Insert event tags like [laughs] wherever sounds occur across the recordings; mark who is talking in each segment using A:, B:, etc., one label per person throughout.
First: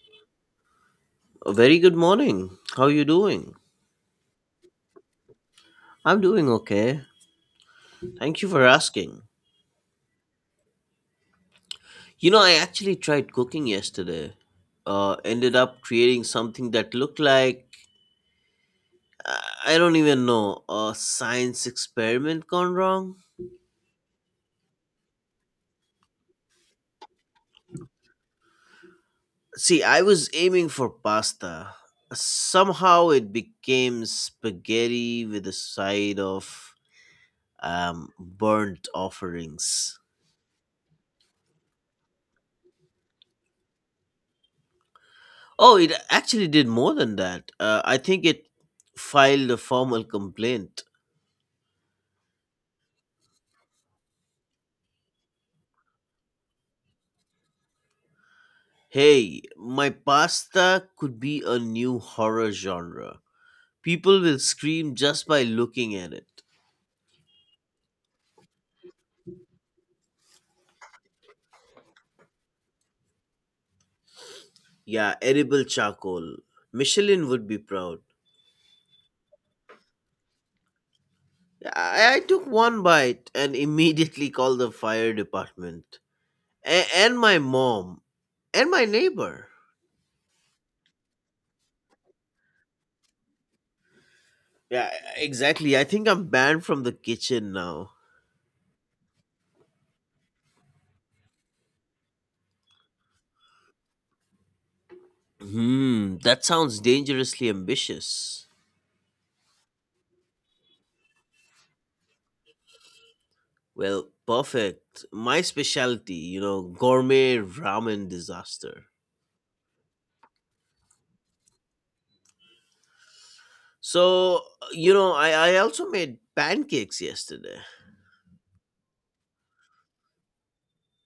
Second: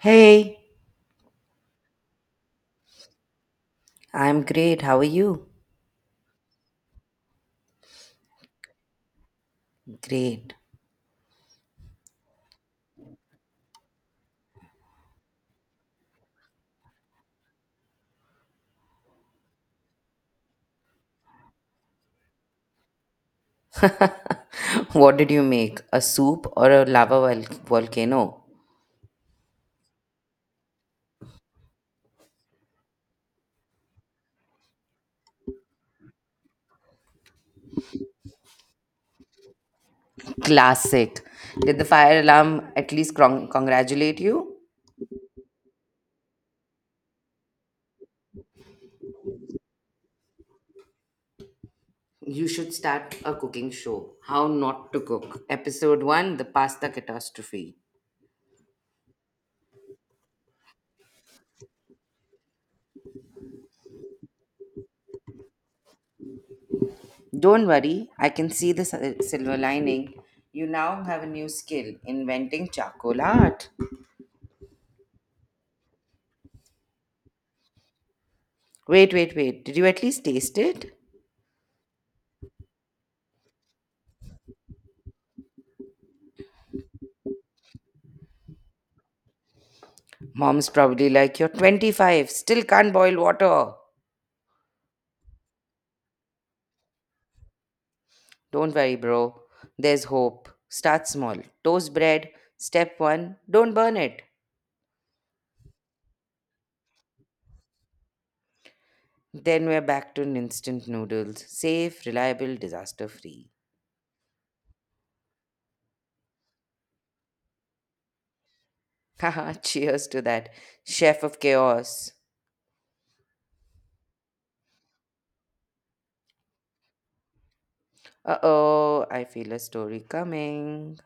A: Hey,
B: A very good morning. How are you doing?
A: I'm great. How are you?
B: I'm doing okay. Thank you for asking.
A: Great.
B: I actually tried cooking yesterday. Ended up creating something that looked like I don't even know a science experiment gone wrong.
A: [laughs] What did you make? A soup or a lava volcano?
B: See, I was aiming for pasta. Somehow it became spaghetti with a side of burnt offerings.
A: Classic. Did the fire alarm at least congratulate you?
B: Oh, it actually did more than that. I think it filed a formal complaint.
A: You should start a cooking show. How not to cook. Episode 1, The Pasta Catastrophe.
B: Hey, my pasta could be a new horror genre. People will scream just by looking at it.
A: Don't worry, I can see the silver lining. You now have a new skill, inventing charcoal art.
B: Yeah, edible charcoal. Michelin would be proud.
A: Wait, wait, wait. Did you at least taste it?
B: Yeah, I took one bite and immediately called the fire department. And my mom. And my neighbor.
A: Mom's probably like, "You're 25, still can't boil water."
B: Yeah, exactly. I think I'm banned from the kitchen now.
A: Don't worry, bro. There's hope. Start small. Toast bread. Step one, don't burn it.
B: Hmm, that sounds dangerously ambitious.
A: Then we're back to instant noodles. Safe, reliable, disaster free.
B: Well, perfect. My specialty, gourmet ramen disaster.
A: Haha, [laughs] cheers to that. Chef of chaos.
B: So, I also made pancakes yesterday.
A: Uh oh, I feel a story coming.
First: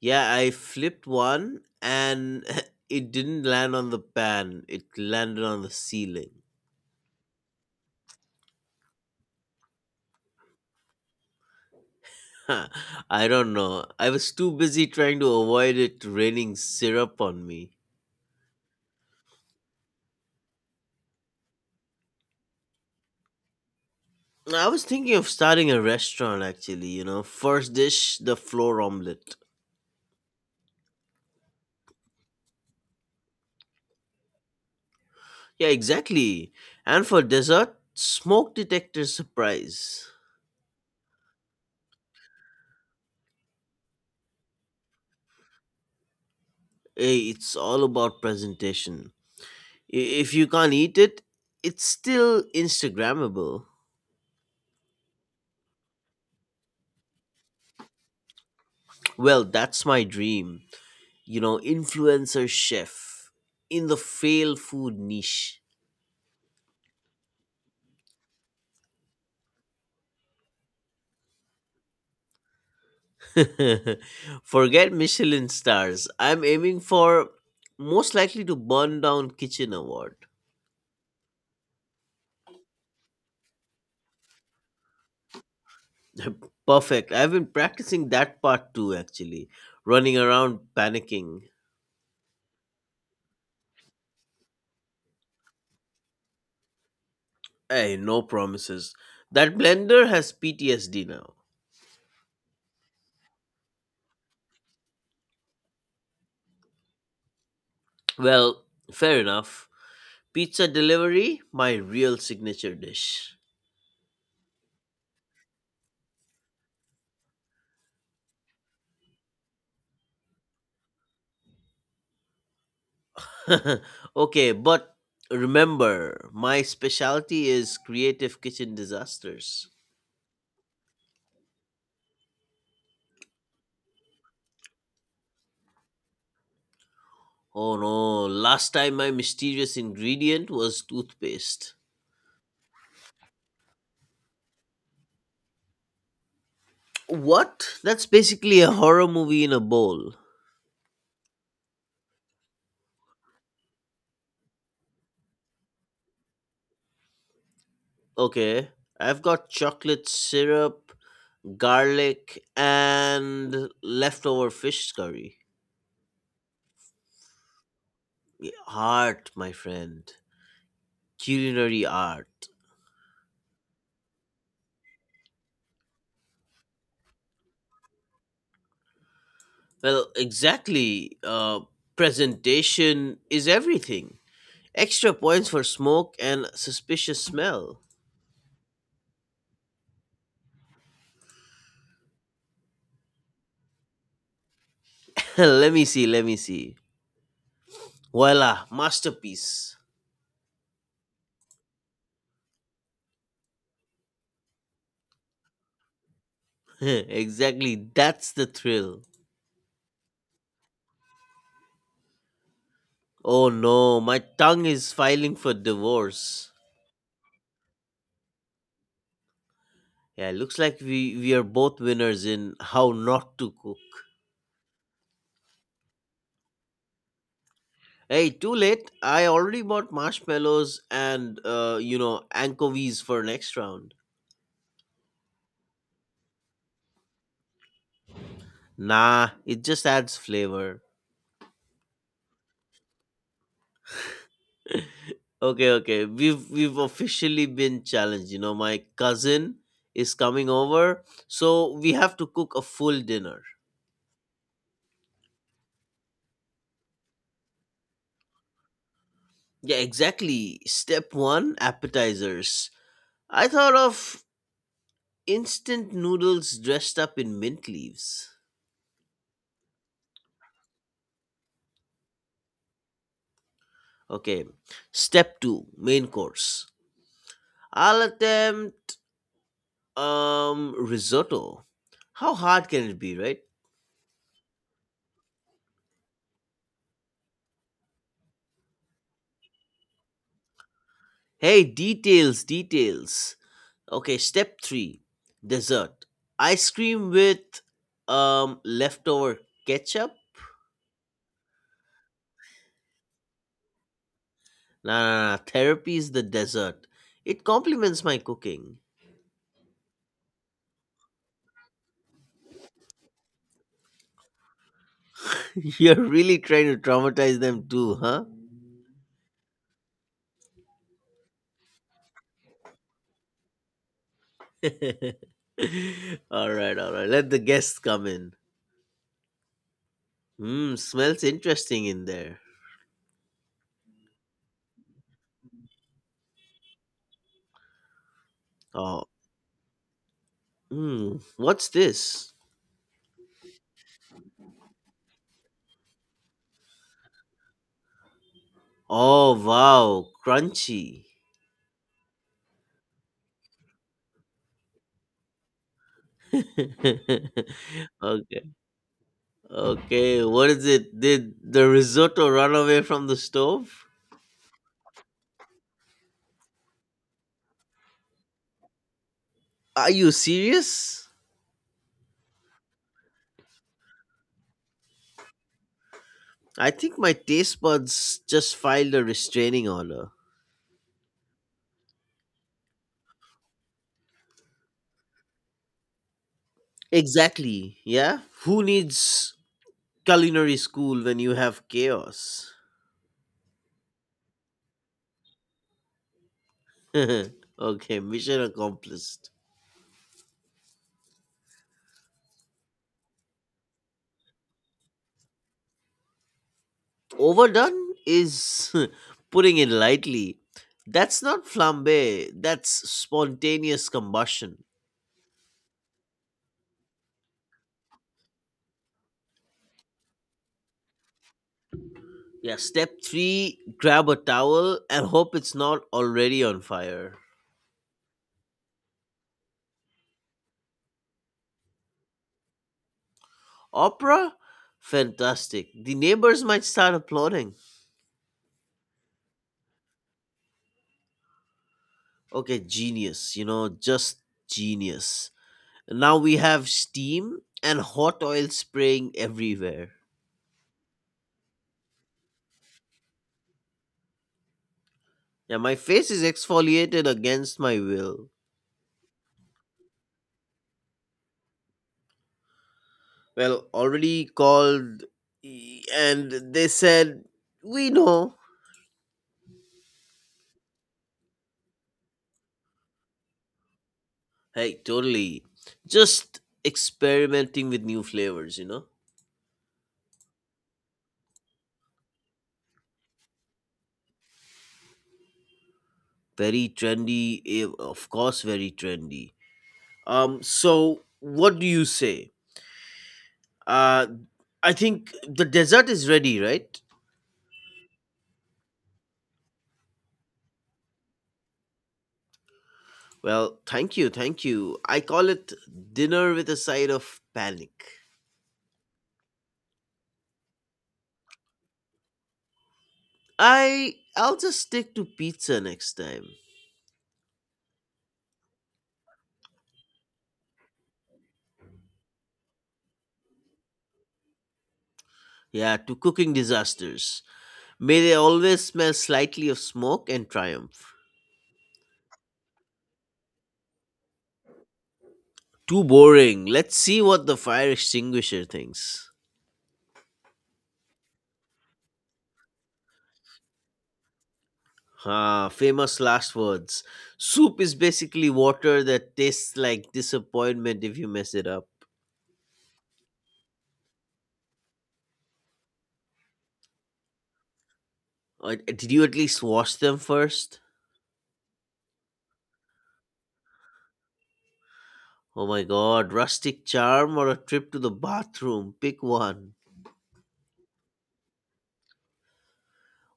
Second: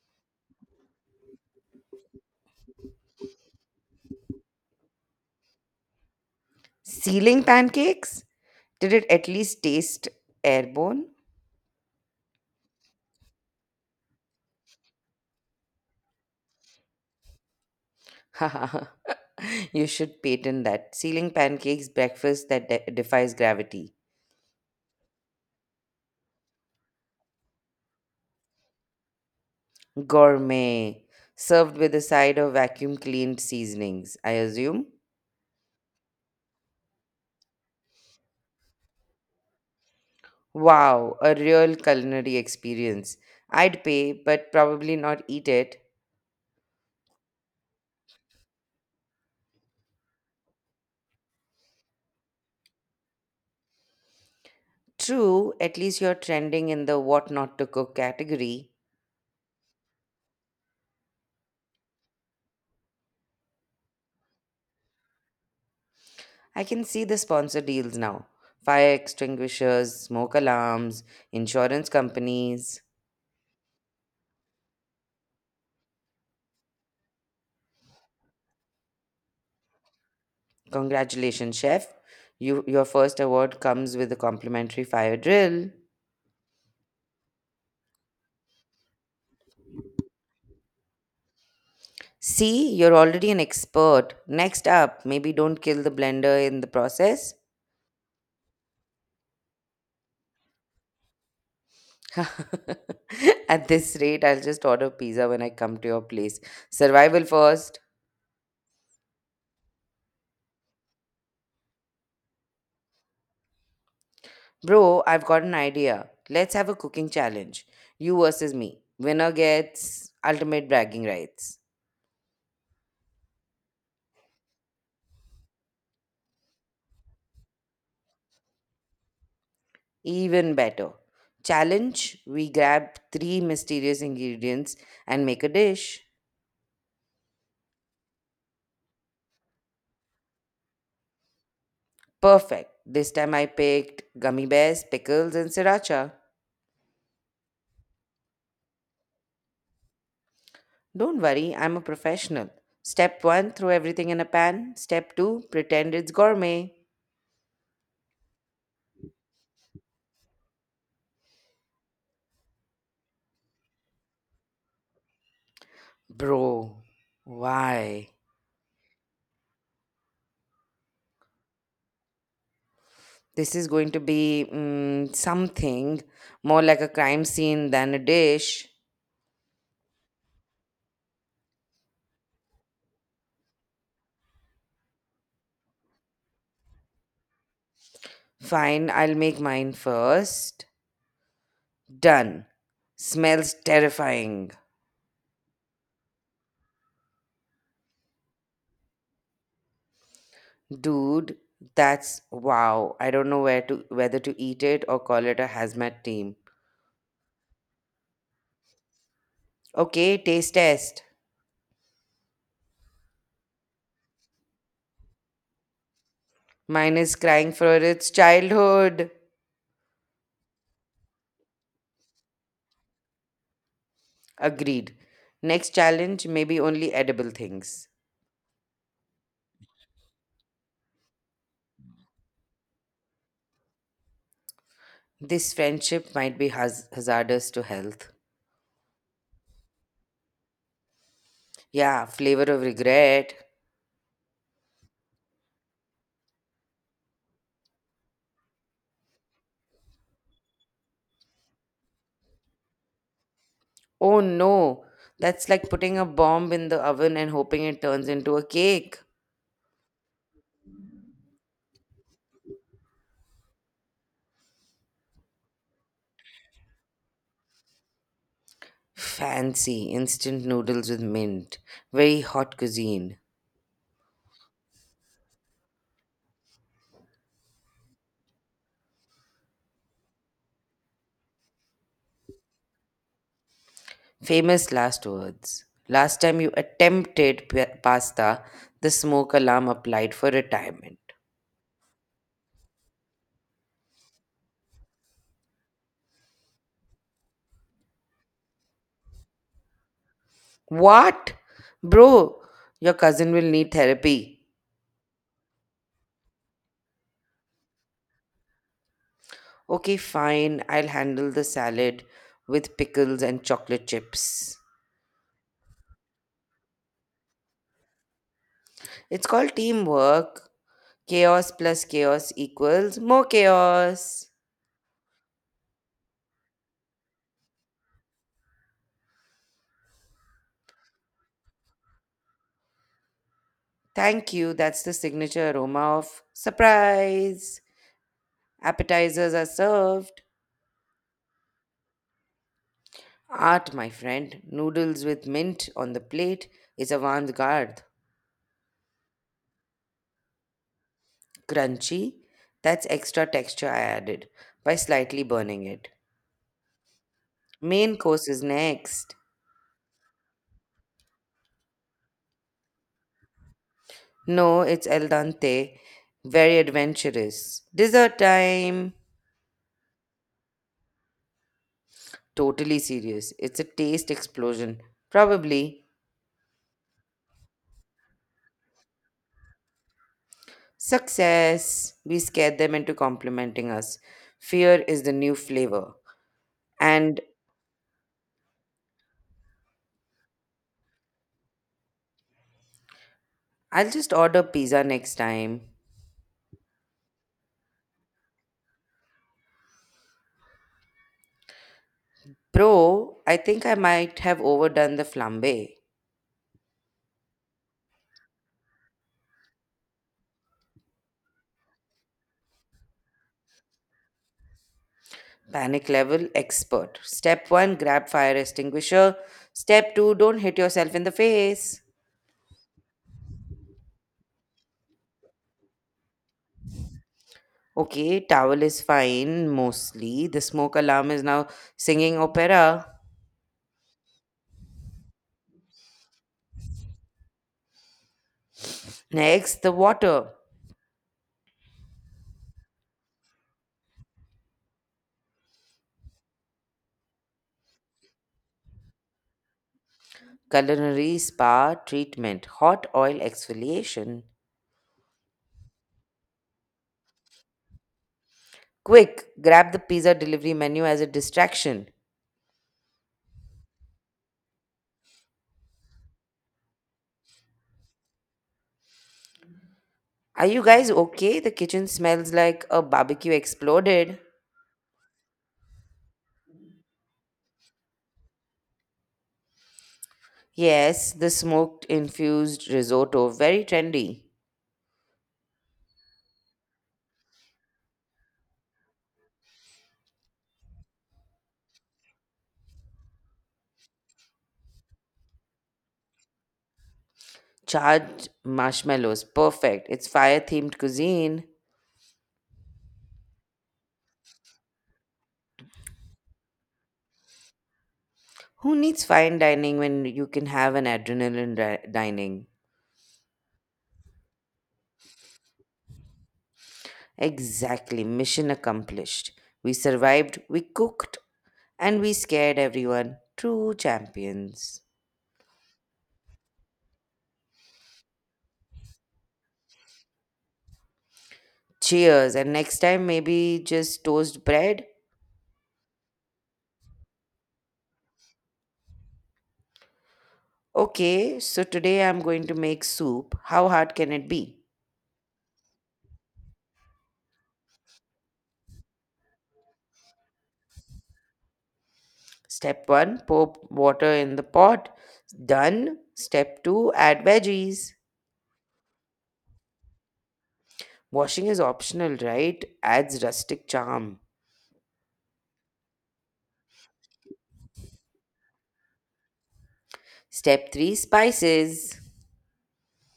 B: Yeah, I flipped one and [laughs] it didn't land on the pan, it landed on the ceiling. [laughs]
A: Ceiling pancakes? Did it at least taste airborne?
B: Huh, I don't know. I was too busy trying to avoid it raining syrup on me.
A: [laughs] You should patent that. Ceiling pancakes, breakfast that defies gravity.
B: No, I was thinking of starting a restaurant actually. First dish, the floor omelette.
A: Gourmet. Served with a side of vacuum cleaned seasonings, I assume.
B: Yeah, exactly. And for dessert, smoke detector surprise.
A: Wow, a real culinary experience. I'd pay, but probably not eat it.
B: Hey, it's all about presentation. If you can't eat it, it's still Instagrammable.
A: True, at least you're trending in the what not to cook category.
B: Well, that's my dream. Influencer chef in the fail food niche.
A: I can see the sponsor deals now, fire extinguishers, smoke alarms, insurance companies.
B: [laughs] Forget Michelin stars. I'm aiming for most likely to burn down kitchen award.
A: Congratulations, chef. You, your first award comes with a complimentary fire drill.
B: [laughs] Perfect. I've been practicing that part too, actually. Running around panicking.
A: See, you're already an expert. Next up, maybe don't kill the blender in the process.
B: Hey, no promises. That blender has PTSD now.
A: [laughs] At this rate, I'll just order pizza when I come to your place. Survival first.
B: Well, fair enough. Pizza delivery, my real signature dish.
A: Bro, I've got an idea. Let's have a cooking challenge. You versus me. Winner gets ultimate bragging rights.
B: [laughs] Okay, but remember, my specialty is creative kitchen disasters.
A: Even better. Challenge, we grab three mysterious ingredients and make a dish.
B: Oh no, last time my mysterious ingredient was toothpaste.
A: Perfect. This time I picked gummy bears, pickles, and sriracha.
B: What? That's basically a horror movie in a bowl.
A: Don't worry, I'm a professional. Step one, throw everything in a pan. Step two, pretend it's gourmet.
B: Okay. I've got chocolate syrup, garlic, and leftover fish curry.
A: Bro, why?
B: Yeah, Art, my friend. Culinary art.
A: This is going to be something more like a crime scene than a dish.
B: Well, exactly. Presentation is everything. Extra points for smoke and suspicious smell.
A: Fine, I'll make mine first. Done. Smells terrifying.
B: [laughs] Let me see, let me see. Voila, masterpiece.
A: Dude, that's wow. I don't know where to whether to eat it or call it a hazmat team.
B: [laughs] Exactly, that's the thrill.
A: Okay, taste test.
B: Oh no, my tongue is filing for divorce.
A: Mine is crying for its childhood.
B: Yeah, it looks like we are both winners in how not to cook.
A: Agreed. Next challenge, maybe only edible things.
B: Hey, too late. I already bought marshmallows and anchovies for next round.
A: This friendship might be hazardous to health.
B: Nah, it just adds flavor.
A: Yeah, flavor of regret.
B: Okay, okay. We've officially been challenged. My cousin is coming over, so we have to cook a full dinner.
A: Oh no, that's like putting a bomb in the oven and hoping it turns into a cake.
B: Yeah, exactly. Step one: appetizers. I thought of instant noodles dressed up in mint leaves.
A: Fancy instant noodles with mint. Very hot cuisine.
B: Okay. Step two, main course. I'll attempt risotto. How hard can it be, right?
A: Famous last words. Last time you attempted pasta, the smoke alarm applied for retirement.
B: Hey, details, details. Okay, step three, dessert. Ice cream with leftover ketchup.
A: What? Bro, your cousin will need therapy.
B: Nah, nah, nah. Therapy is the dessert. It complements my cooking.
A: Okay, fine. I'll handle the salad with pickles and chocolate chips.
B: [laughs] You're really trying to traumatize them too, huh?
A: It's called teamwork. Chaos plus chaos equals more chaos.
B: [laughs] All right, all right. Let the guests come in. Mmm, smells interesting in there.
A: Thank you. That's the signature aroma of surprise.
B: Oh,
A: Appetizers are served.
B: what's this?
A: Art, my friend. Noodles with mint on the plate is avant garde.
B: Oh, wow, crunchy.
A: Crunchy, that's extra texture I added by slightly burning it.
B: [laughs]
A: Main course is
B: Okay,
A: next.
B: okay, what is it? Did the risotto run away from the stove?
A: No, it's el dente. Very adventurous. Dessert time.
B: Are you serious?
A: Totally serious. It's a taste explosion. Probably.
B: I think my taste buds just filed a restraining order.
A: Success. We scared them into complimenting us. Fear is the new flavor. And
B: Exactly, yeah? Who needs culinary school when you have chaos?
A: I'll just order pizza next time.
B: [laughs] Okay, mission accomplished.
A: Pro, I think I might have overdone the flambe.
B: Overdone is [laughs] putting it lightly. That's not flambe, that's spontaneous combustion.
A: Panic level expert. Step 1, grab fire extinguisher. Step 2, don't hit yourself in the face.
B: Yeah, step three grab a towel and hope it's not already on fire.
A: Okay, towel is fine mostly. The smoke alarm is now singing opera.
B: Opera? Fantastic. The neighbors might start applauding.
A: Next, the water.
B: Okay, genius, just genius. Now we have steam and hot oil spraying everywhere.
A: Culinary spa treatment. Hot oil exfoliation.
B: Yeah, my face is exfoliated against my will.
A: Quick, grab the pizza delivery menu as a distraction.
B: Well, already called and they said, We know.
A: Are you guys okay? The kitchen smells like a barbecue exploded.
B: Hey, totally. Just experimenting with new flavors, you know?
A: Yes, the smoked infused risotto, very trendy.
B: Very trendy, eh, of course, very trendy. So what do you say? Uh, I think the dessert is ready, right?
A: Charred marshmallows, perfect. It's fire themed cuisine.
B: Well, thank you, thank you. I call it dinner with a side of panic.
A: Who needs fine dining when you can have an adrenaline dining?
B: I'll just stick to pizza next time.
A: Exactly, mission accomplished. We survived, we cooked, and we scared everyone. True champions.
B: Yeah, to cooking disasters. May they always smell slightly of smoke and triumph.
A: Cheers, and next time maybe just toast bread?
B: Too boring. Let's see what the fire extinguisher thinks.
A: Okay, so today I'm going to make soup. How hard can it be?
B: Ah, famous last words. Soup is basically water that tastes like disappointment if you mess it up.
A: Step one, pour water in the pot. Done. Step two, add veggies.
B: Did you at least wash them first?
A: Washing is optional, right? Adds rustic charm.
B: Oh my god, rustic charm or a trip to the bathroom? Pick one.
A: Step three, spices.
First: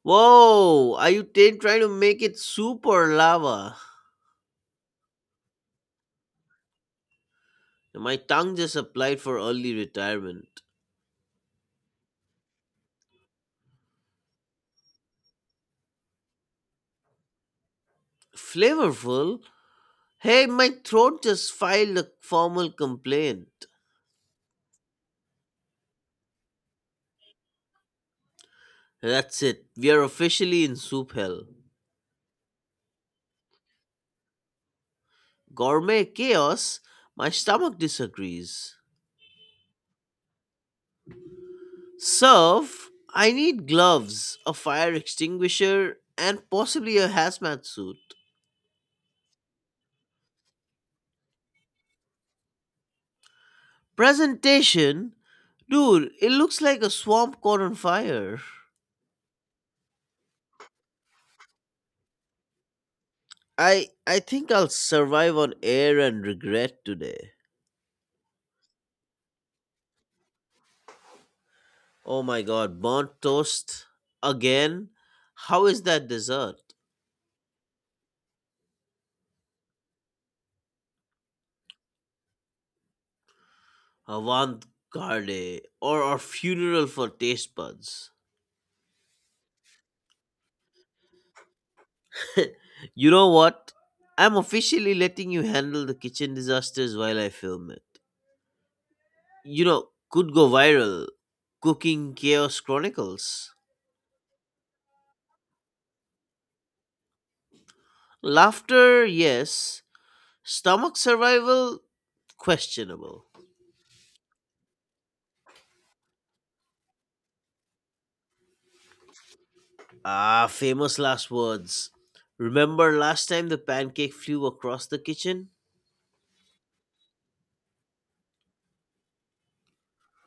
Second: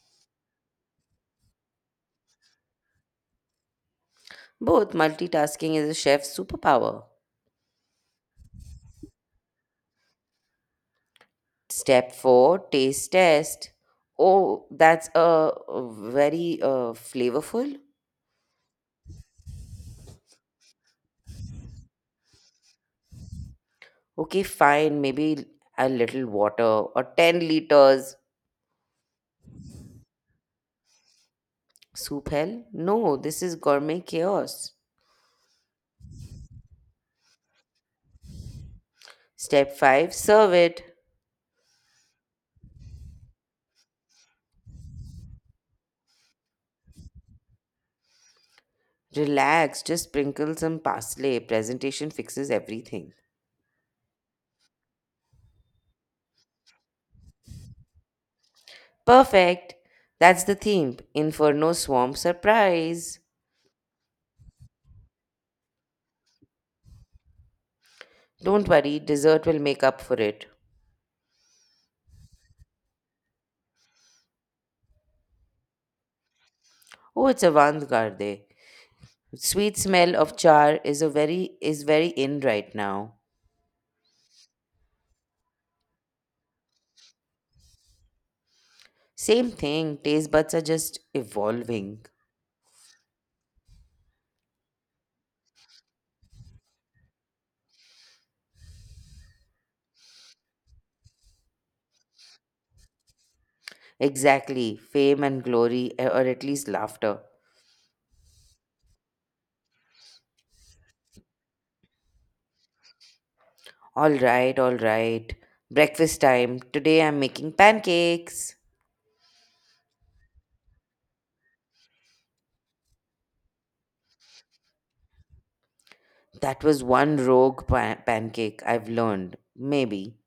B: Whoa, are you trying to make it soup or lava?
A: Both multitasking is a chef's superpower.
B: My tongue just applied for early retirement.
A: Step four, taste test. Oh, that's a very flavorful.
B: Flavorful? Hey, my throat just filed a formal complaint.
A: Okay, fine. Maybe a little water, or 10 liters.
B: That's it. We are officially in soup hell.
A: Soup hell? No, this is gourmet chaos.
B: Gourmet chaos. My stomach disagrees.
A: Step 5, serve it.
B: Serve. I need gloves, a fire extinguisher, and possibly a hazmat suit.
A: Relax, just sprinkle some parsley. Presentation fixes everything.
B: Presentation. Dude, it looks like a swamp caught on fire.
A: Perfect. That's the theme. Inferno Swamp Surprise.
B: I think I'll survive on air and regret today.
A: Don't worry, dessert will make up for it.
B: Oh my god, burnt toast again? How is that dessert?
A: Oh, it's avant-garde. Sweet smell of char is a very is very in right now.
B: Avant garde or a funeral for taste buds?
A: Same thing, taste buds are just evolving.
B: [laughs] You know what? I'm officially letting you handle the kitchen disasters while I film it. Could go viral. Cooking Chaos Chronicles.
A: Exactly, fame and glory, or at least laughter.
B: Laughter, yes. Stomach survival, questionable.
A: All right, all right. Breakfast time. Today I'm making pancakes.
B: Ah, famous last words. Remember last time the pancake flew across the kitchen?
A: That was one rogue pancake, I've learned. Maybe.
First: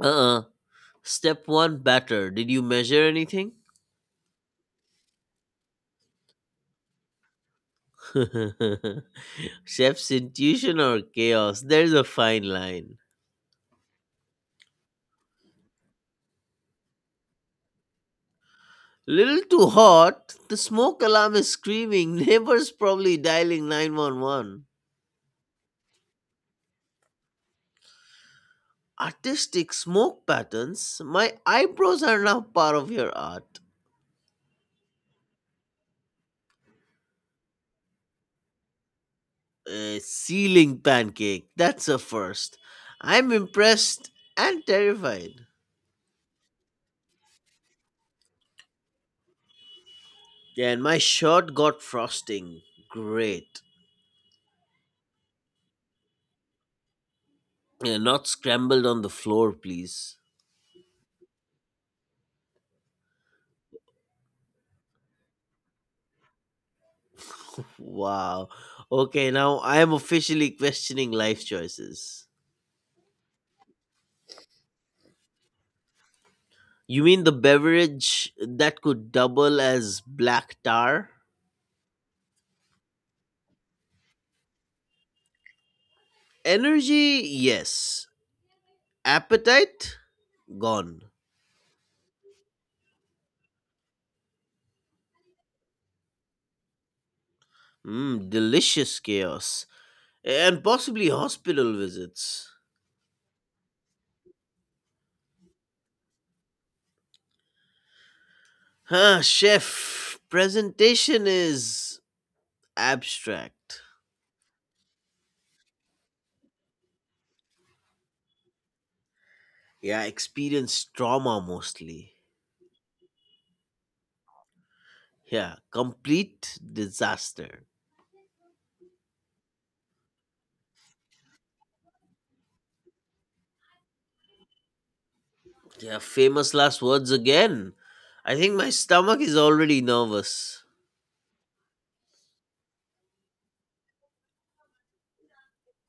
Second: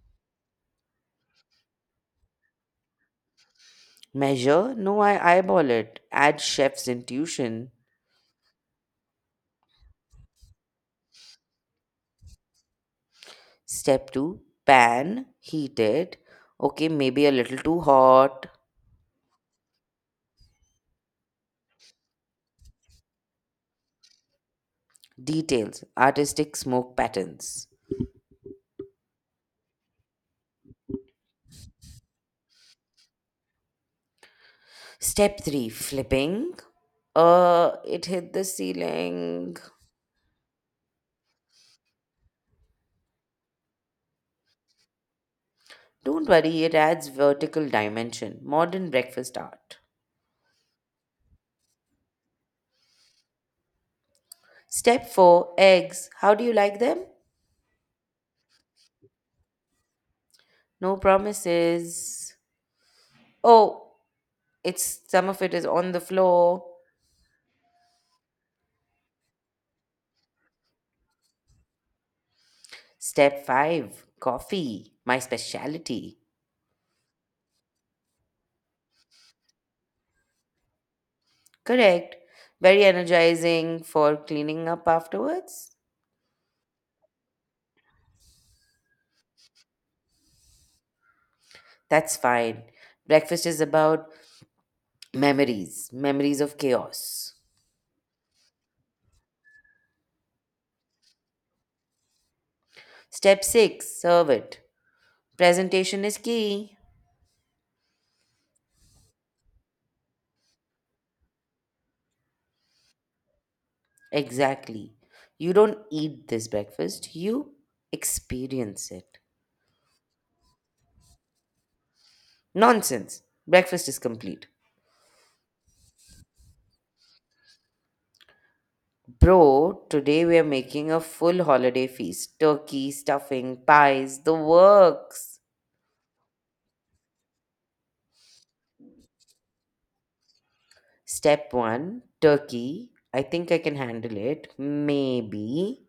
B: Uh uh Step 1 Batter. Did you measure anything?
A: Measure? No, I eyeball it. Add chef's intuition.
B: [laughs] Chef's intuition or chaos? There's a fine line.
A: Step 2. Pan. Heat it. Okay, maybe a little too hot.
B: Little too hot. The smoke alarm is screaming. [laughs] Neighbors probably dialing 911.
A: Details. Artistic smoke patterns.
B: Artistic smoke patterns? My eyebrows are now part of your art.
A: Step 3. Flipping. It hit the ceiling.
B: A ceiling pancake. That's a first. I'm impressed and terrified.
A: Don't worry, it adds vertical dimension. Modern breakfast art.
B: Yeah, and my shirt got frosting. Great.
A: Step 4. Eggs. How do you like them?
B: Yeah, not scrambled on the floor, please.
A: No promises. Oh, it's some of it is on the floor.
B: Wow. Okay, now I am officially questioning life choices.
A: Step five, coffee, my specialty.
B: You mean the beverage that could double as black tar?
A: Correct. Very energizing for cleaning up afterwards.
B: Energy, yes. Appetite, gone.
A: That's fine. Breakfast is about memories, memories of chaos.
B: Mm, delicious chaos. And possibly hospital visits.
A: Step six, serve it. Presentation is key.
B: Huh, chef, presentation is abstract.
A: Exactly. You don't eat this breakfast, you experience it.
B: Yeah, experience trauma mostly.
A: Nonsense. Breakfast is complete.
B: Yeah, complete disaster.
A: Bro, today we are making a full holiday feast, turkey, stuffing, pies, the works.
B: Yeah, famous last words again. I think my stomach is already nervous.
A: Step one, turkey. I think I can handle it. Maybe.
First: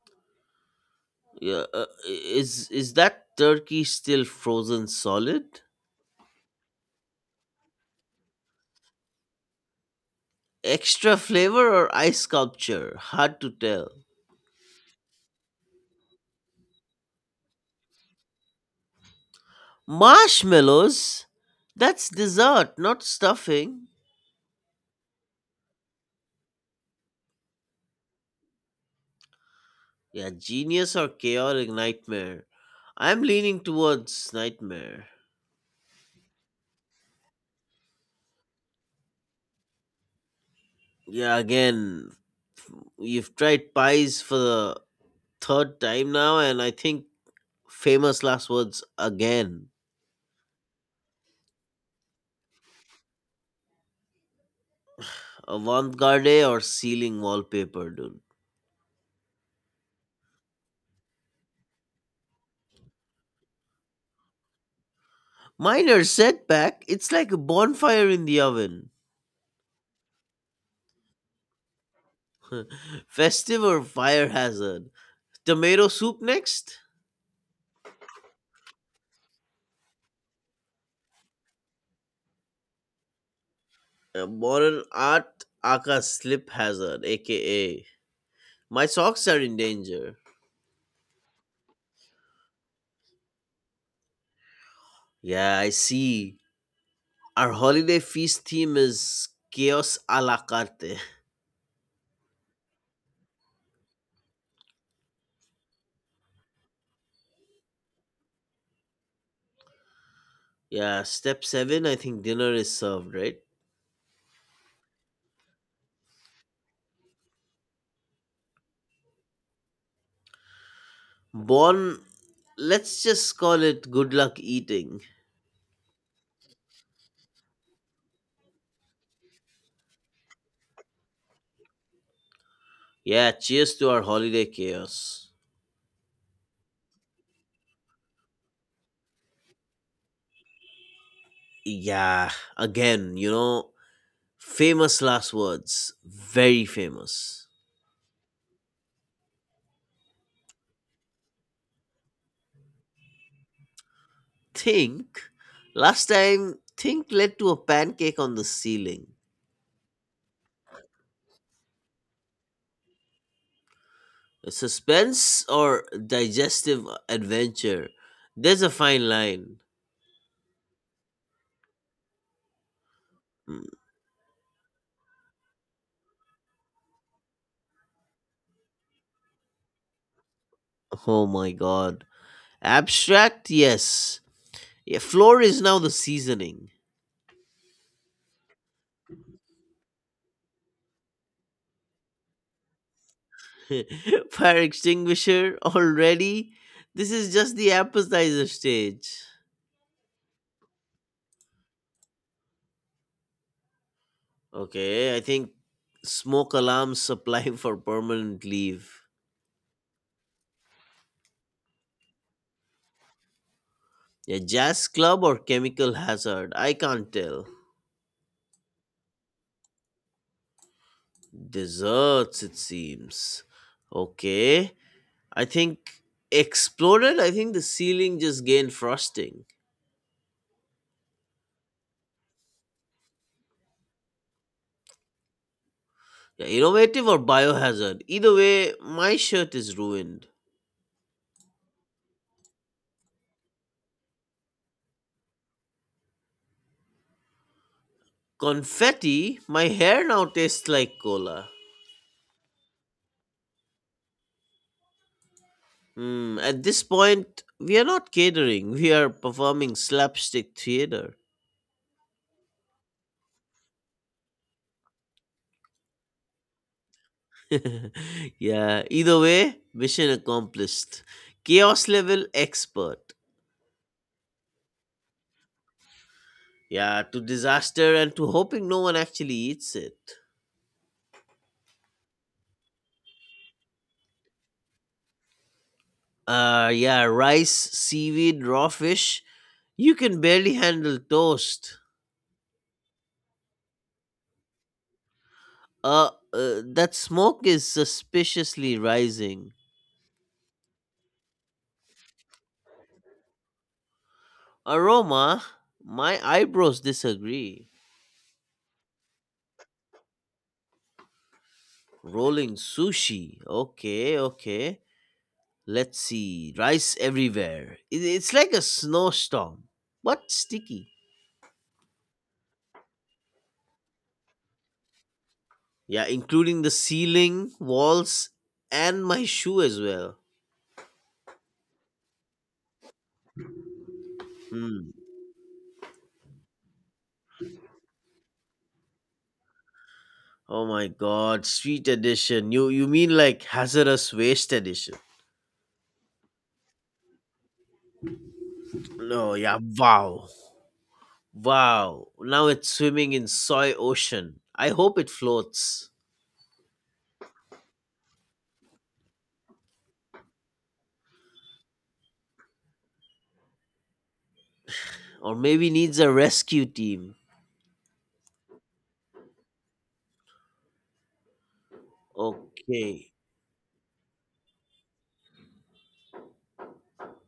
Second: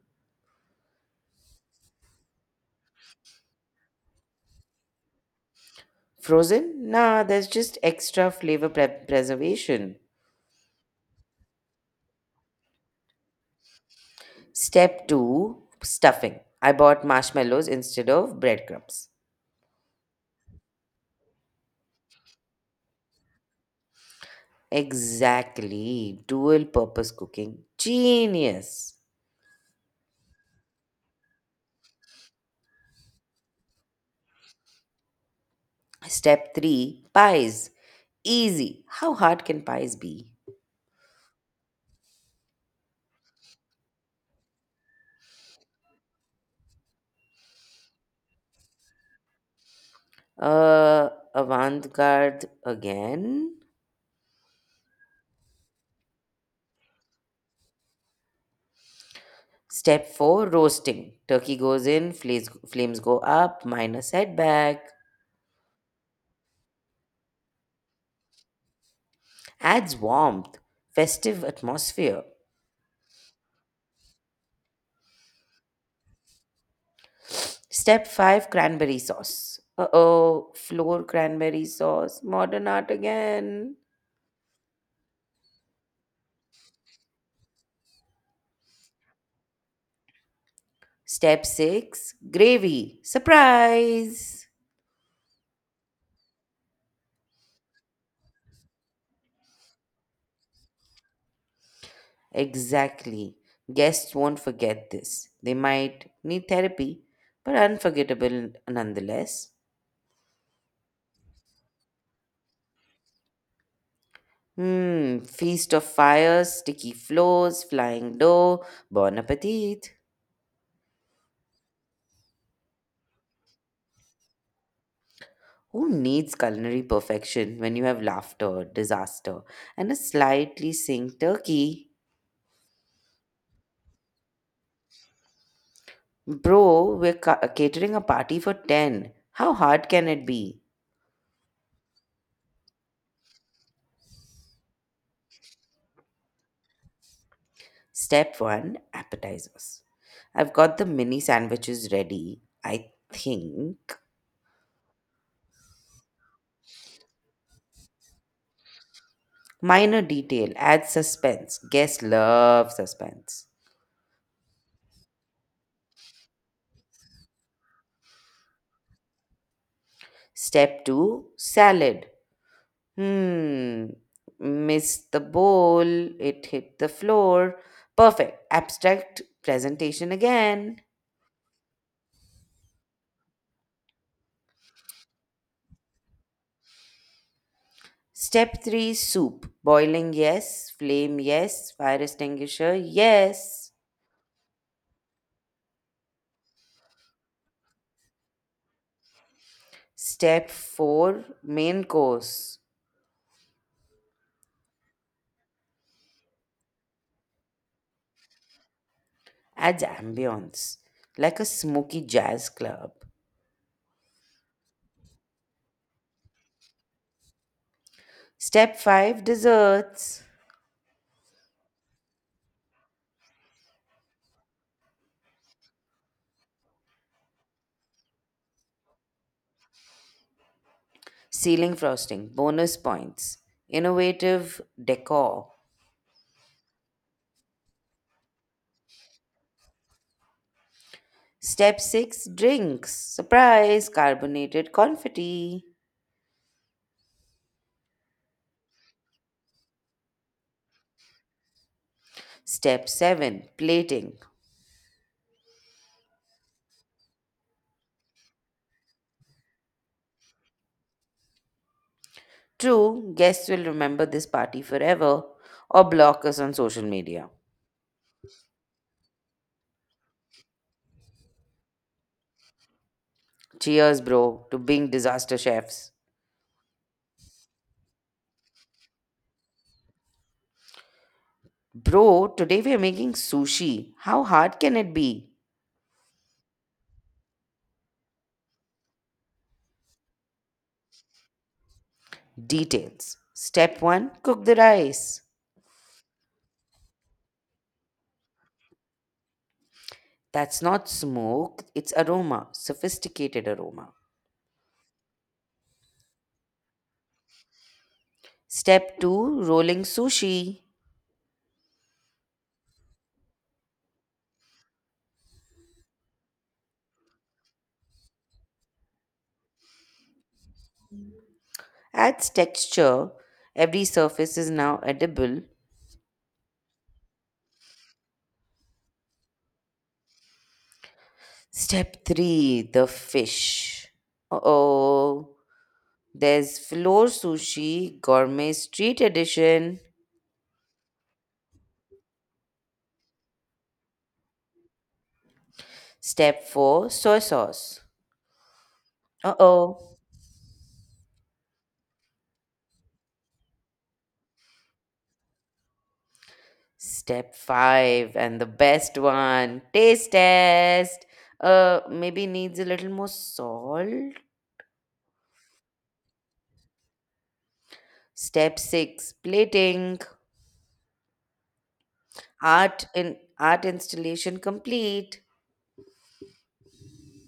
B: Yeah, is that turkey still frozen solid?
A: Frozen? Nah, there's just extra flavor preservation.
B: Extra flavor or ice sculpture? Hard to tell.
A: Step two, stuffing. I bought marshmallows instead of breadcrumbs.
B: Marshmallows? That's dessert, not stuffing.
A: Exactly. Dual purpose cooking. Genius.
B: Yeah, genius or chaotic nightmare. I'm leaning towards nightmare.
A: Step three, pies. Easy. How hard can pies be?
B: Yeah, again, you've tried pies for the third time now, and I think famous last words again.
A: Avant-garde again.
B: Avant-garde or ceiling wallpaper, dude.
A: Step four, roasting. Turkey goes in, flames, flames go up, minus setback.
B: Minor setback. It's like a bonfire in the oven.
A: Adds warmth, festive atmosphere.
B: [laughs] Festive or fire hazard. Tomato soup next.
A: Step five, cranberry sauce. Uh-oh, flour cranberry sauce, modern art again.
B: Modern art, aka slip hazard, aka my socks are in danger.
A: Step six, gravy. Surprise!
B: Yeah, I see. Our holiday feast theme is chaos a la carte.
A: Exactly. Guests won't forget this. They might need therapy, but unforgettable nonetheless.
B: Yeah, step seven, I think dinner is served, right?
A: Hmm, feast of fires, sticky floors, flying dough, bon appetit.
B: Bon, let's just call it good luck eating.
A: Who needs culinary perfection when you have laughter, disaster, and a slightly sink turkey?
B: Yeah, cheers to our holiday chaos.
A: Bro, we're catering a party for 10. How hard can it be?
B: Yeah, again, famous last words. Very famous.
A: Step 1, appetizers. I've got the mini sandwiches ready, I think.
B: Think, last time, Think led to a pancake on the ceiling.
A: Minor detail adds suspense. Guests love suspense.
B: Suspense or digestive adventure? There's a fine line.
A: Step 2, salad.
B: Mm.
A: Hmm. Missed the bowl. It hit the floor. Perfect. Abstract presentation again.
B: Oh my god. Abstract, yes. Yeah, floor is now the seasoning.
A: Step 3, soup. Boiling, yes. Flame, yes. Fire extinguisher, yes.
B: [laughs] Fire extinguisher already? This is just the appetizer stage.
A: Step 4, main course.
B: Okay, I think smoke alarms supply [laughs] for permanent leave.
A: Adds ambience. Like a smoky jazz club.
B: Yeah, jazz club or chemical hazard? I can't tell.
A: Step 5, desserts.
B: Desserts, it seems. Okay. I think exploded. I think the ceiling just gained frosting.
A: Ceiling frosting. Bonus points. Innovative decor.
B: Yeah, innovative or biohazard. Either way, my shirt is ruined.
A: Step 6, drinks. Surprise! Carbonated confetti.
B: Confetti. My hair now tastes like cola.
A: Step 7, plating.
B: Hmm. At this point, we are not catering. We are performing slapstick theater.
A: True, guests will remember this party forever or block us on social media.
B: [laughs] Yeah. Either way, mission accomplished. Chaos level expert.
A: Cheers, bro, to being disaster chefs.
B: Yeah, to disaster and to hoping no one actually eats it.
A: Bro, today we are making sushi. How hard can it be?
B: Yeah, rice, seaweed, raw fish. You can barely handle toast.
A: Details. Step 1, cook the rice.
B: That smoke is suspiciously rising.
A: That's not smoke, it's aroma, sophisticated aroma.
B: Aroma, my eyebrows disagree.
A: Step 2, rolling sushi.
B: Rolling sushi. Okay, okay. Let's see. Rice everywhere. It's like a snowstorm, but sticky.
A: Adds texture. Every surface is now edible.
B: Yeah, including the ceiling, walls, and my shoe as well.
A: Step three, the fish.
B: Hmm.
A: Oh, there's floor sushi, gourmet street edition.
B: Oh my god, sweet edition. You mean like hazardous waste edition?
A: Step four, soy sauce.
B: No,
A: Uh
B: yeah,
A: oh.
B: wow. Wow. Now it's swimming in soy ocean. I hope it floats.
A: Step five, and the best one, taste test. Maybe needs a little more salt.
B: Or maybe needs a rescue team.
A: Step six, plating. Art
B: Okay.
A: in art installation complete.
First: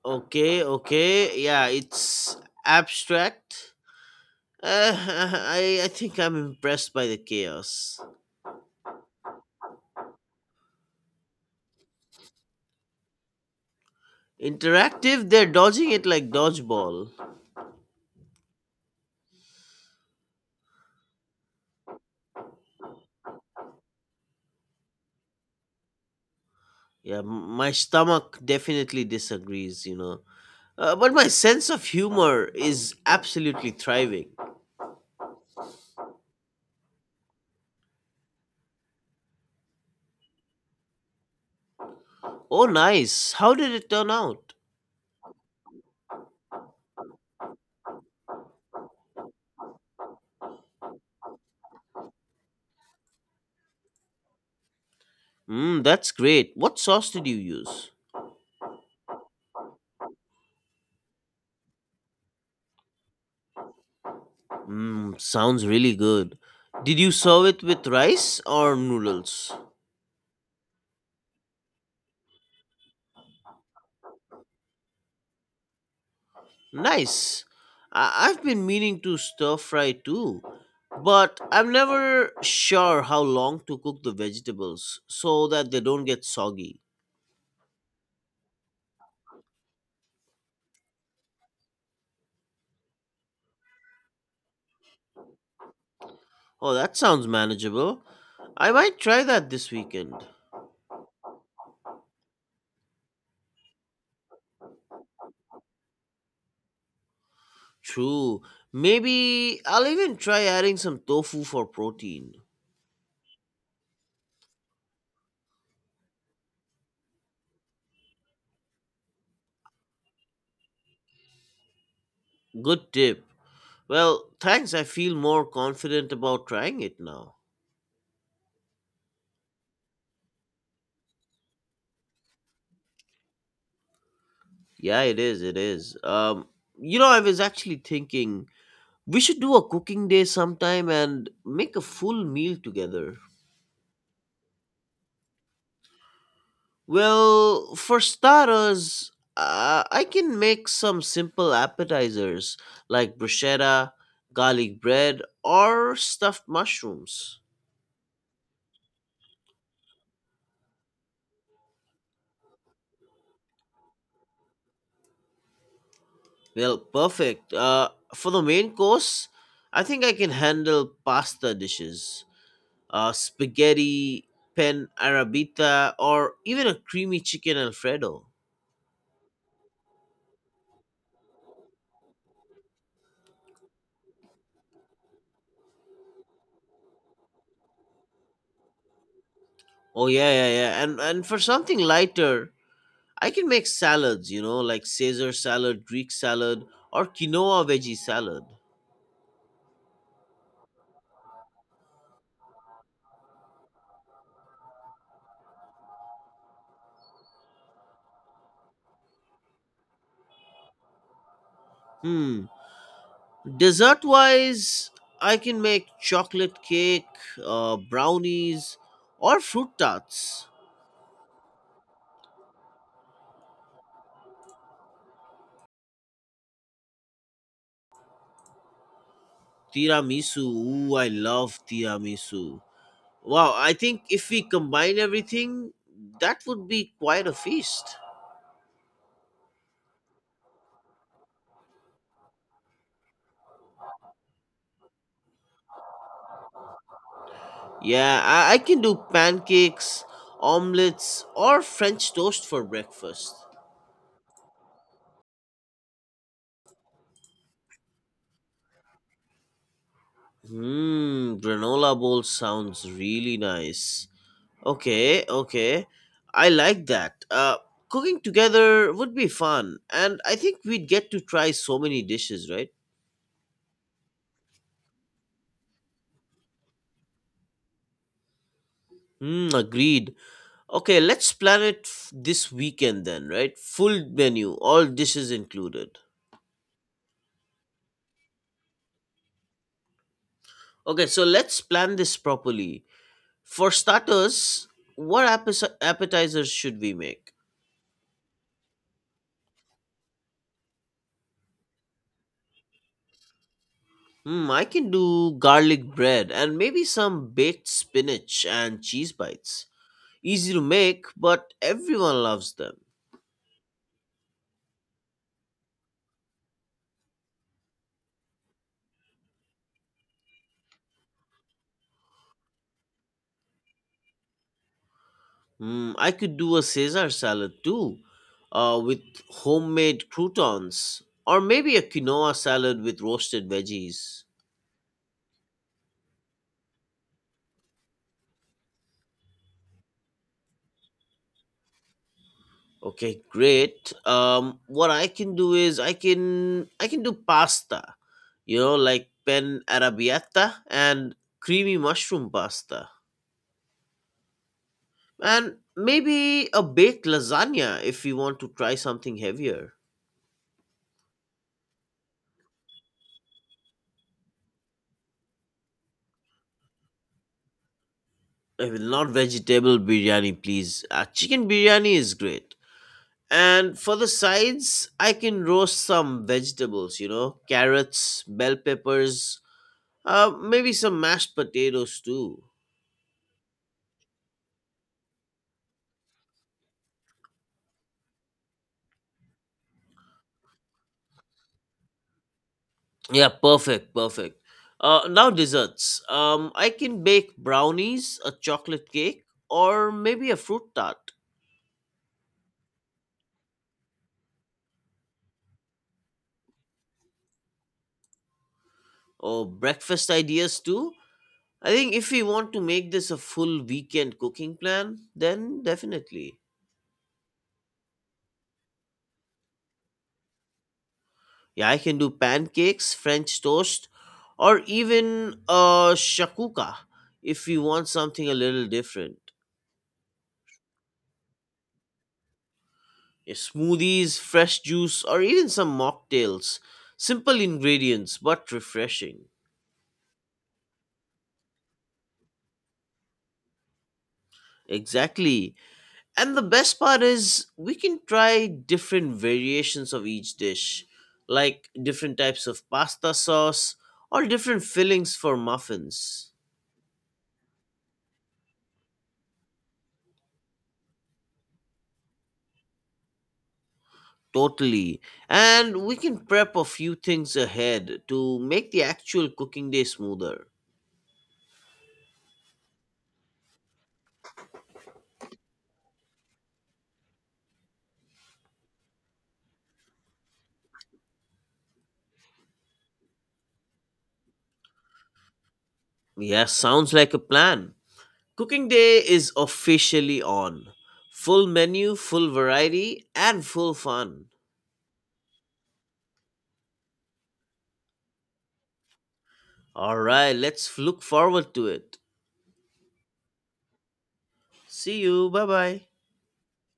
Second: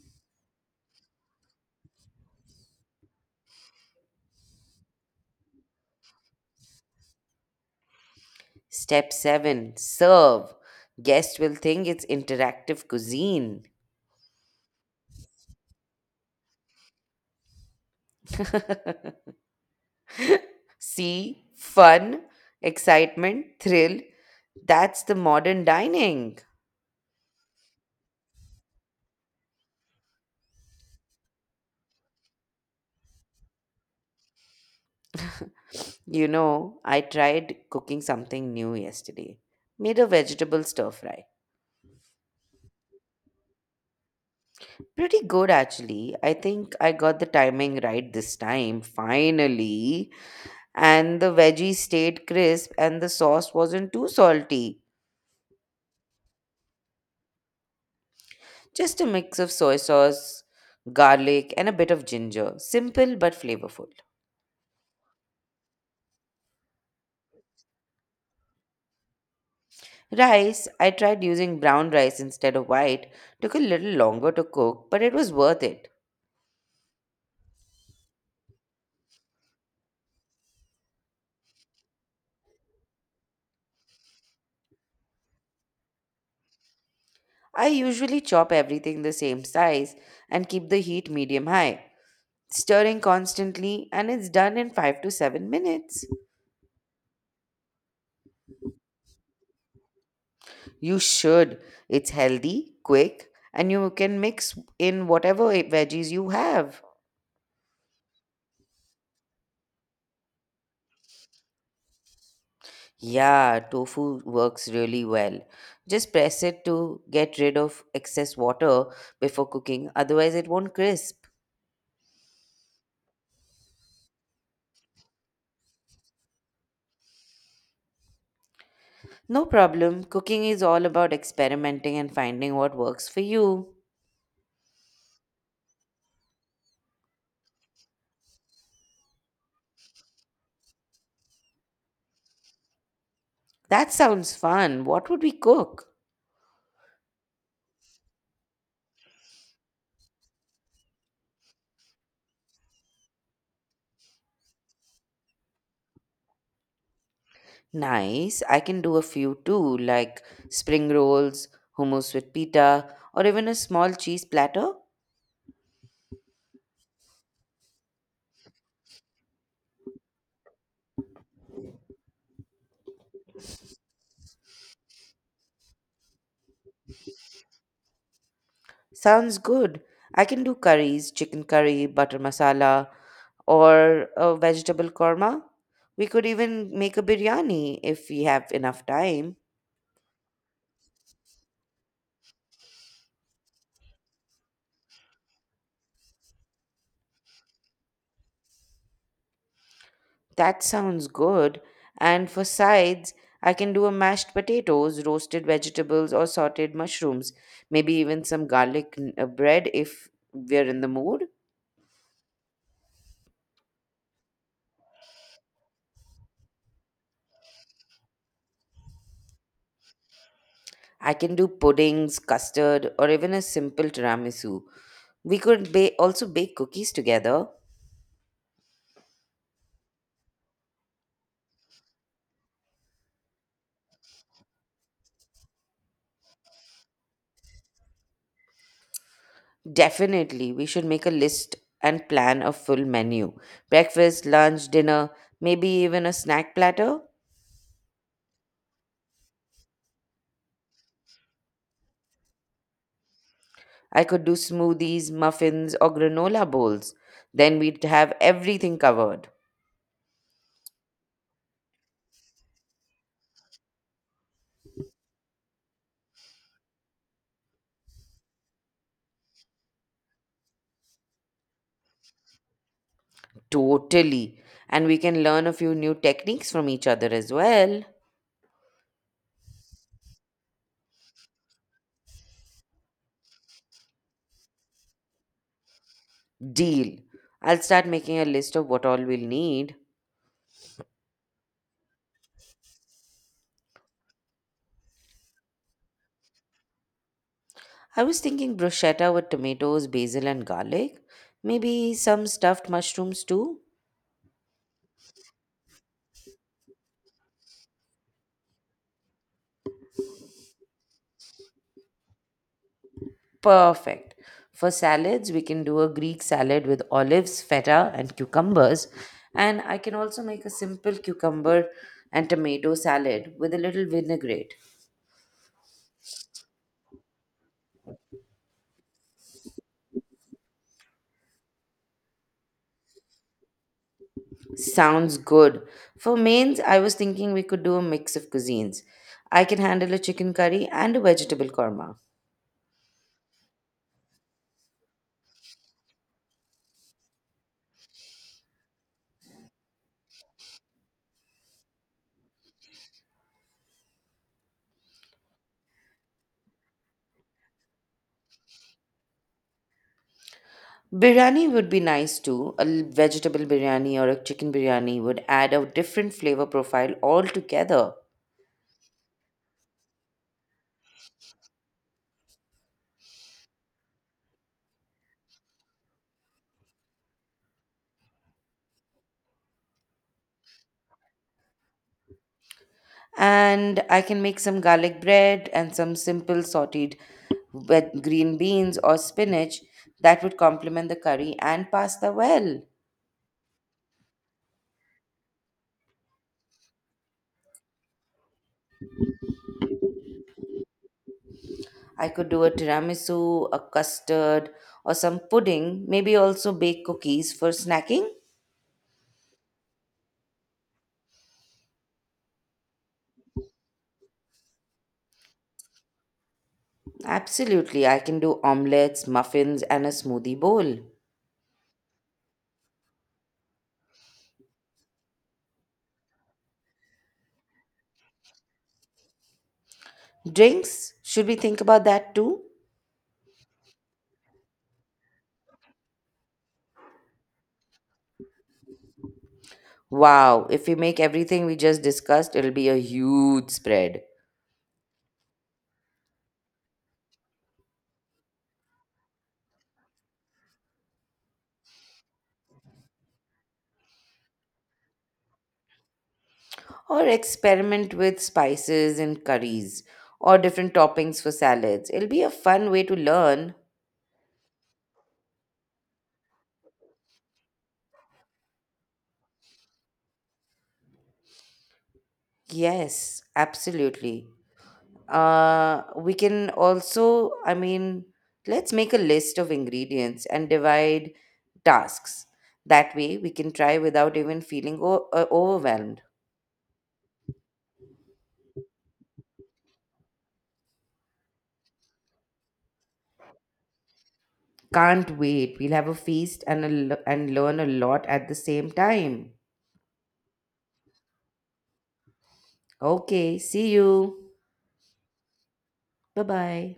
B: Okay, okay. Yeah, it's abstract. [laughs] I think I'm impressed by the chaos.
A: Step 7, serve. Guests will think it's interactive cuisine.
B: Interactive, they're dodging it like dodgeball.
A: See, fun, excitement, thrill. That's the modern dining.
B: Yeah, my stomach definitely disagrees. But my sense of humor is absolutely thriving.
A: You know, I tried cooking something new yesterday. Made a vegetable stir fry.
B: Oh, nice. How did it turn out?
A: Pretty good actually. I think I got the timing right this time, finally. And the veggies stayed crisp and the sauce wasn't too salty.
B: Mmm, that's great. What sauce did you use?
A: Just a mix of soy sauce, garlic, and a bit of ginger. Simple but flavorful.
B: Mmm, sounds really good. Did you serve it with rice or noodles?
A: Rice, I tried using brown rice instead of white. Took a little longer to cook, but it was worth it.
B: Nice. I've been meaning to stir fry too, but I'm never sure how long to cook the vegetables so that they don't get soggy.
A: I usually chop everything the same size and keep the heat medium high, stirring constantly, and it's done in 5 to 7 minutes.
B: Oh, that sounds manageable. I might try that this weekend.
A: You should. It's healthy, quick, and you can mix in whatever veggies you have.
B: True. Maybe I'll even try adding some tofu for protein.
A: Yeah, tofu works really well. Just press it to get rid of excess water before cooking, otherwise, it won't crisp.
B: Good tip. Well, thanks. I feel more confident about trying it now.
A: No problem. Cooking is all about experimenting and finding what works for you.
B: Yeah, it is. It is. I was actually thinking we should do a cooking day sometime and make a full meal together.
A: That sounds fun. What would we cook?
B: Well, for starters, I can make some simple appetizers like bruschetta, garlic bread, or stuffed mushrooms.
A: Nice. I can do a few too, like spring rolls, hummus with pita, or even a small cheese platter.
B: Well, perfect. For the main course, I think I can handle pasta dishes, spaghetti, pen arabita, or even a creamy chicken alfredo.
A: Sounds good. I can do curries, chicken curry, butter masala, or a vegetable korma. We could even make a biryani if we have enough time.
B: Oh yeah, yeah, yeah. And for something lighter, I can make salads. Like Caesar salad, Greek salad, or quinoa veggie salad.
A: That sounds good. And for sides, I can do a mashed potatoes, roasted vegetables, or sauteed mushrooms. Maybe even some bread if we're in the mood.
B: Hmm. Dessert wise, I can make chocolate cake, brownies, or fruit tarts.
A: I can do puddings, custard, or even a simple tiramisu. We could also bake cookies together.
B: Tiramisu. Ooh, I love tiramisu. Wow, I think if we combine everything, that would be quite a feast.
A: Definitely, we should make a list and plan a full menu. Breakfast, lunch, dinner, maybe even a snack platter.
B: Yeah, I can do pancakes, omelets, or French toast for breakfast.
A: I could do smoothies, muffins, or granola bowls. Then we'd have everything covered.
B: Hmm, granola bowl sounds really nice. Okay, okay. I like that. Cooking together would be fun, and I think we'd get to try so many dishes, right?
A: Totally. And we can learn a few new techniques from each other as well.
B: Mm, agreed. Okay, let's plan it this weekend then, right? Full menu, all dishes included.
A: Deal. I'll start making a list of what all we'll need.
B: Okay, so let's plan this properly. For starters, what appetizers should we make?
A: I was thinking bruschetta with tomatoes, basil, and garlic. Maybe some stuffed mushrooms too.
B: Hmm, I can do garlic bread and maybe some baked spinach and cheese bites. Easy to make, but everyone loves them.
A: Perfect. For salads, we can do a Greek salad with olives, feta, and cucumbers. And I can also make a simple cucumber and tomato salad with a little vinaigrette.
B: Mm, I could do a Caesar salad too, with homemade croutons, or maybe a quinoa salad with roasted veggies.
A: Sounds good. For mains, I was thinking we could do a mix of cuisines. I can handle a chicken curry and a vegetable korma.
B: Okay, great. What I can do is I can do pasta, like pen arrabbiata and creamy mushroom pasta, and maybe a baked lasagna if you want to try something heavier.
A: Biryani would be nice too. A vegetable biryani or a chicken biryani would add a different flavor profile altogether.
B: I will not vegetable biryani, please. Chicken biryani is great. And for the sides, I can roast some vegetables, carrots, bell peppers, maybe some mashed potatoes too.
A: And I can make some garlic bread and some simple sauteed with green beans or spinach that would complement the curry and pasta well.
B: Yeah, perfect, perfect. Now desserts. I can bake brownies, a chocolate cake, or maybe a fruit tart.
A: I could do a tiramisu, a custard, or some pudding, maybe also bake cookies for snacking.
B: Or breakfast ideas too. I think if we want to make this a full weekend cooking plan, then definitely.
A: Absolutely, I can do omelets, muffins, and a smoothie bowl.
B: Yeah, I can do pancakes, French toast, or even shakuka if you want something a little different.
A: Drinks, should we think about that too?
B: Yeah, smoothies, fresh juice, or even some mocktails. Simple ingredients but refreshing.
A: Wow, if we make everything we just discussed, it'll be a huge spread.
B: Exactly. And the best part is we can try different variations of each dish, like different types of pasta sauce or different fillings for muffins.
A: Or experiment with spices and curries or different toppings for salads. It'll be a fun way to learn.
B: Totally. And we can prep a few things ahead to make the actual cooking day smoother.
A: Yes, absolutely. We can also, I mean, let's make a list of ingredients and divide tasks. That way, we can try without even feeling overwhelmed.
B: Yeah, sounds like a plan. Cooking day is officially on. Full menu, full variety, and full fun.
A: Can't wait. We'll have a feast, and and learn a lot at the same time.
B: Alright, let's look forward to it.
A: Okay, see you.
B: See you. Bye bye.
A: Bye bye.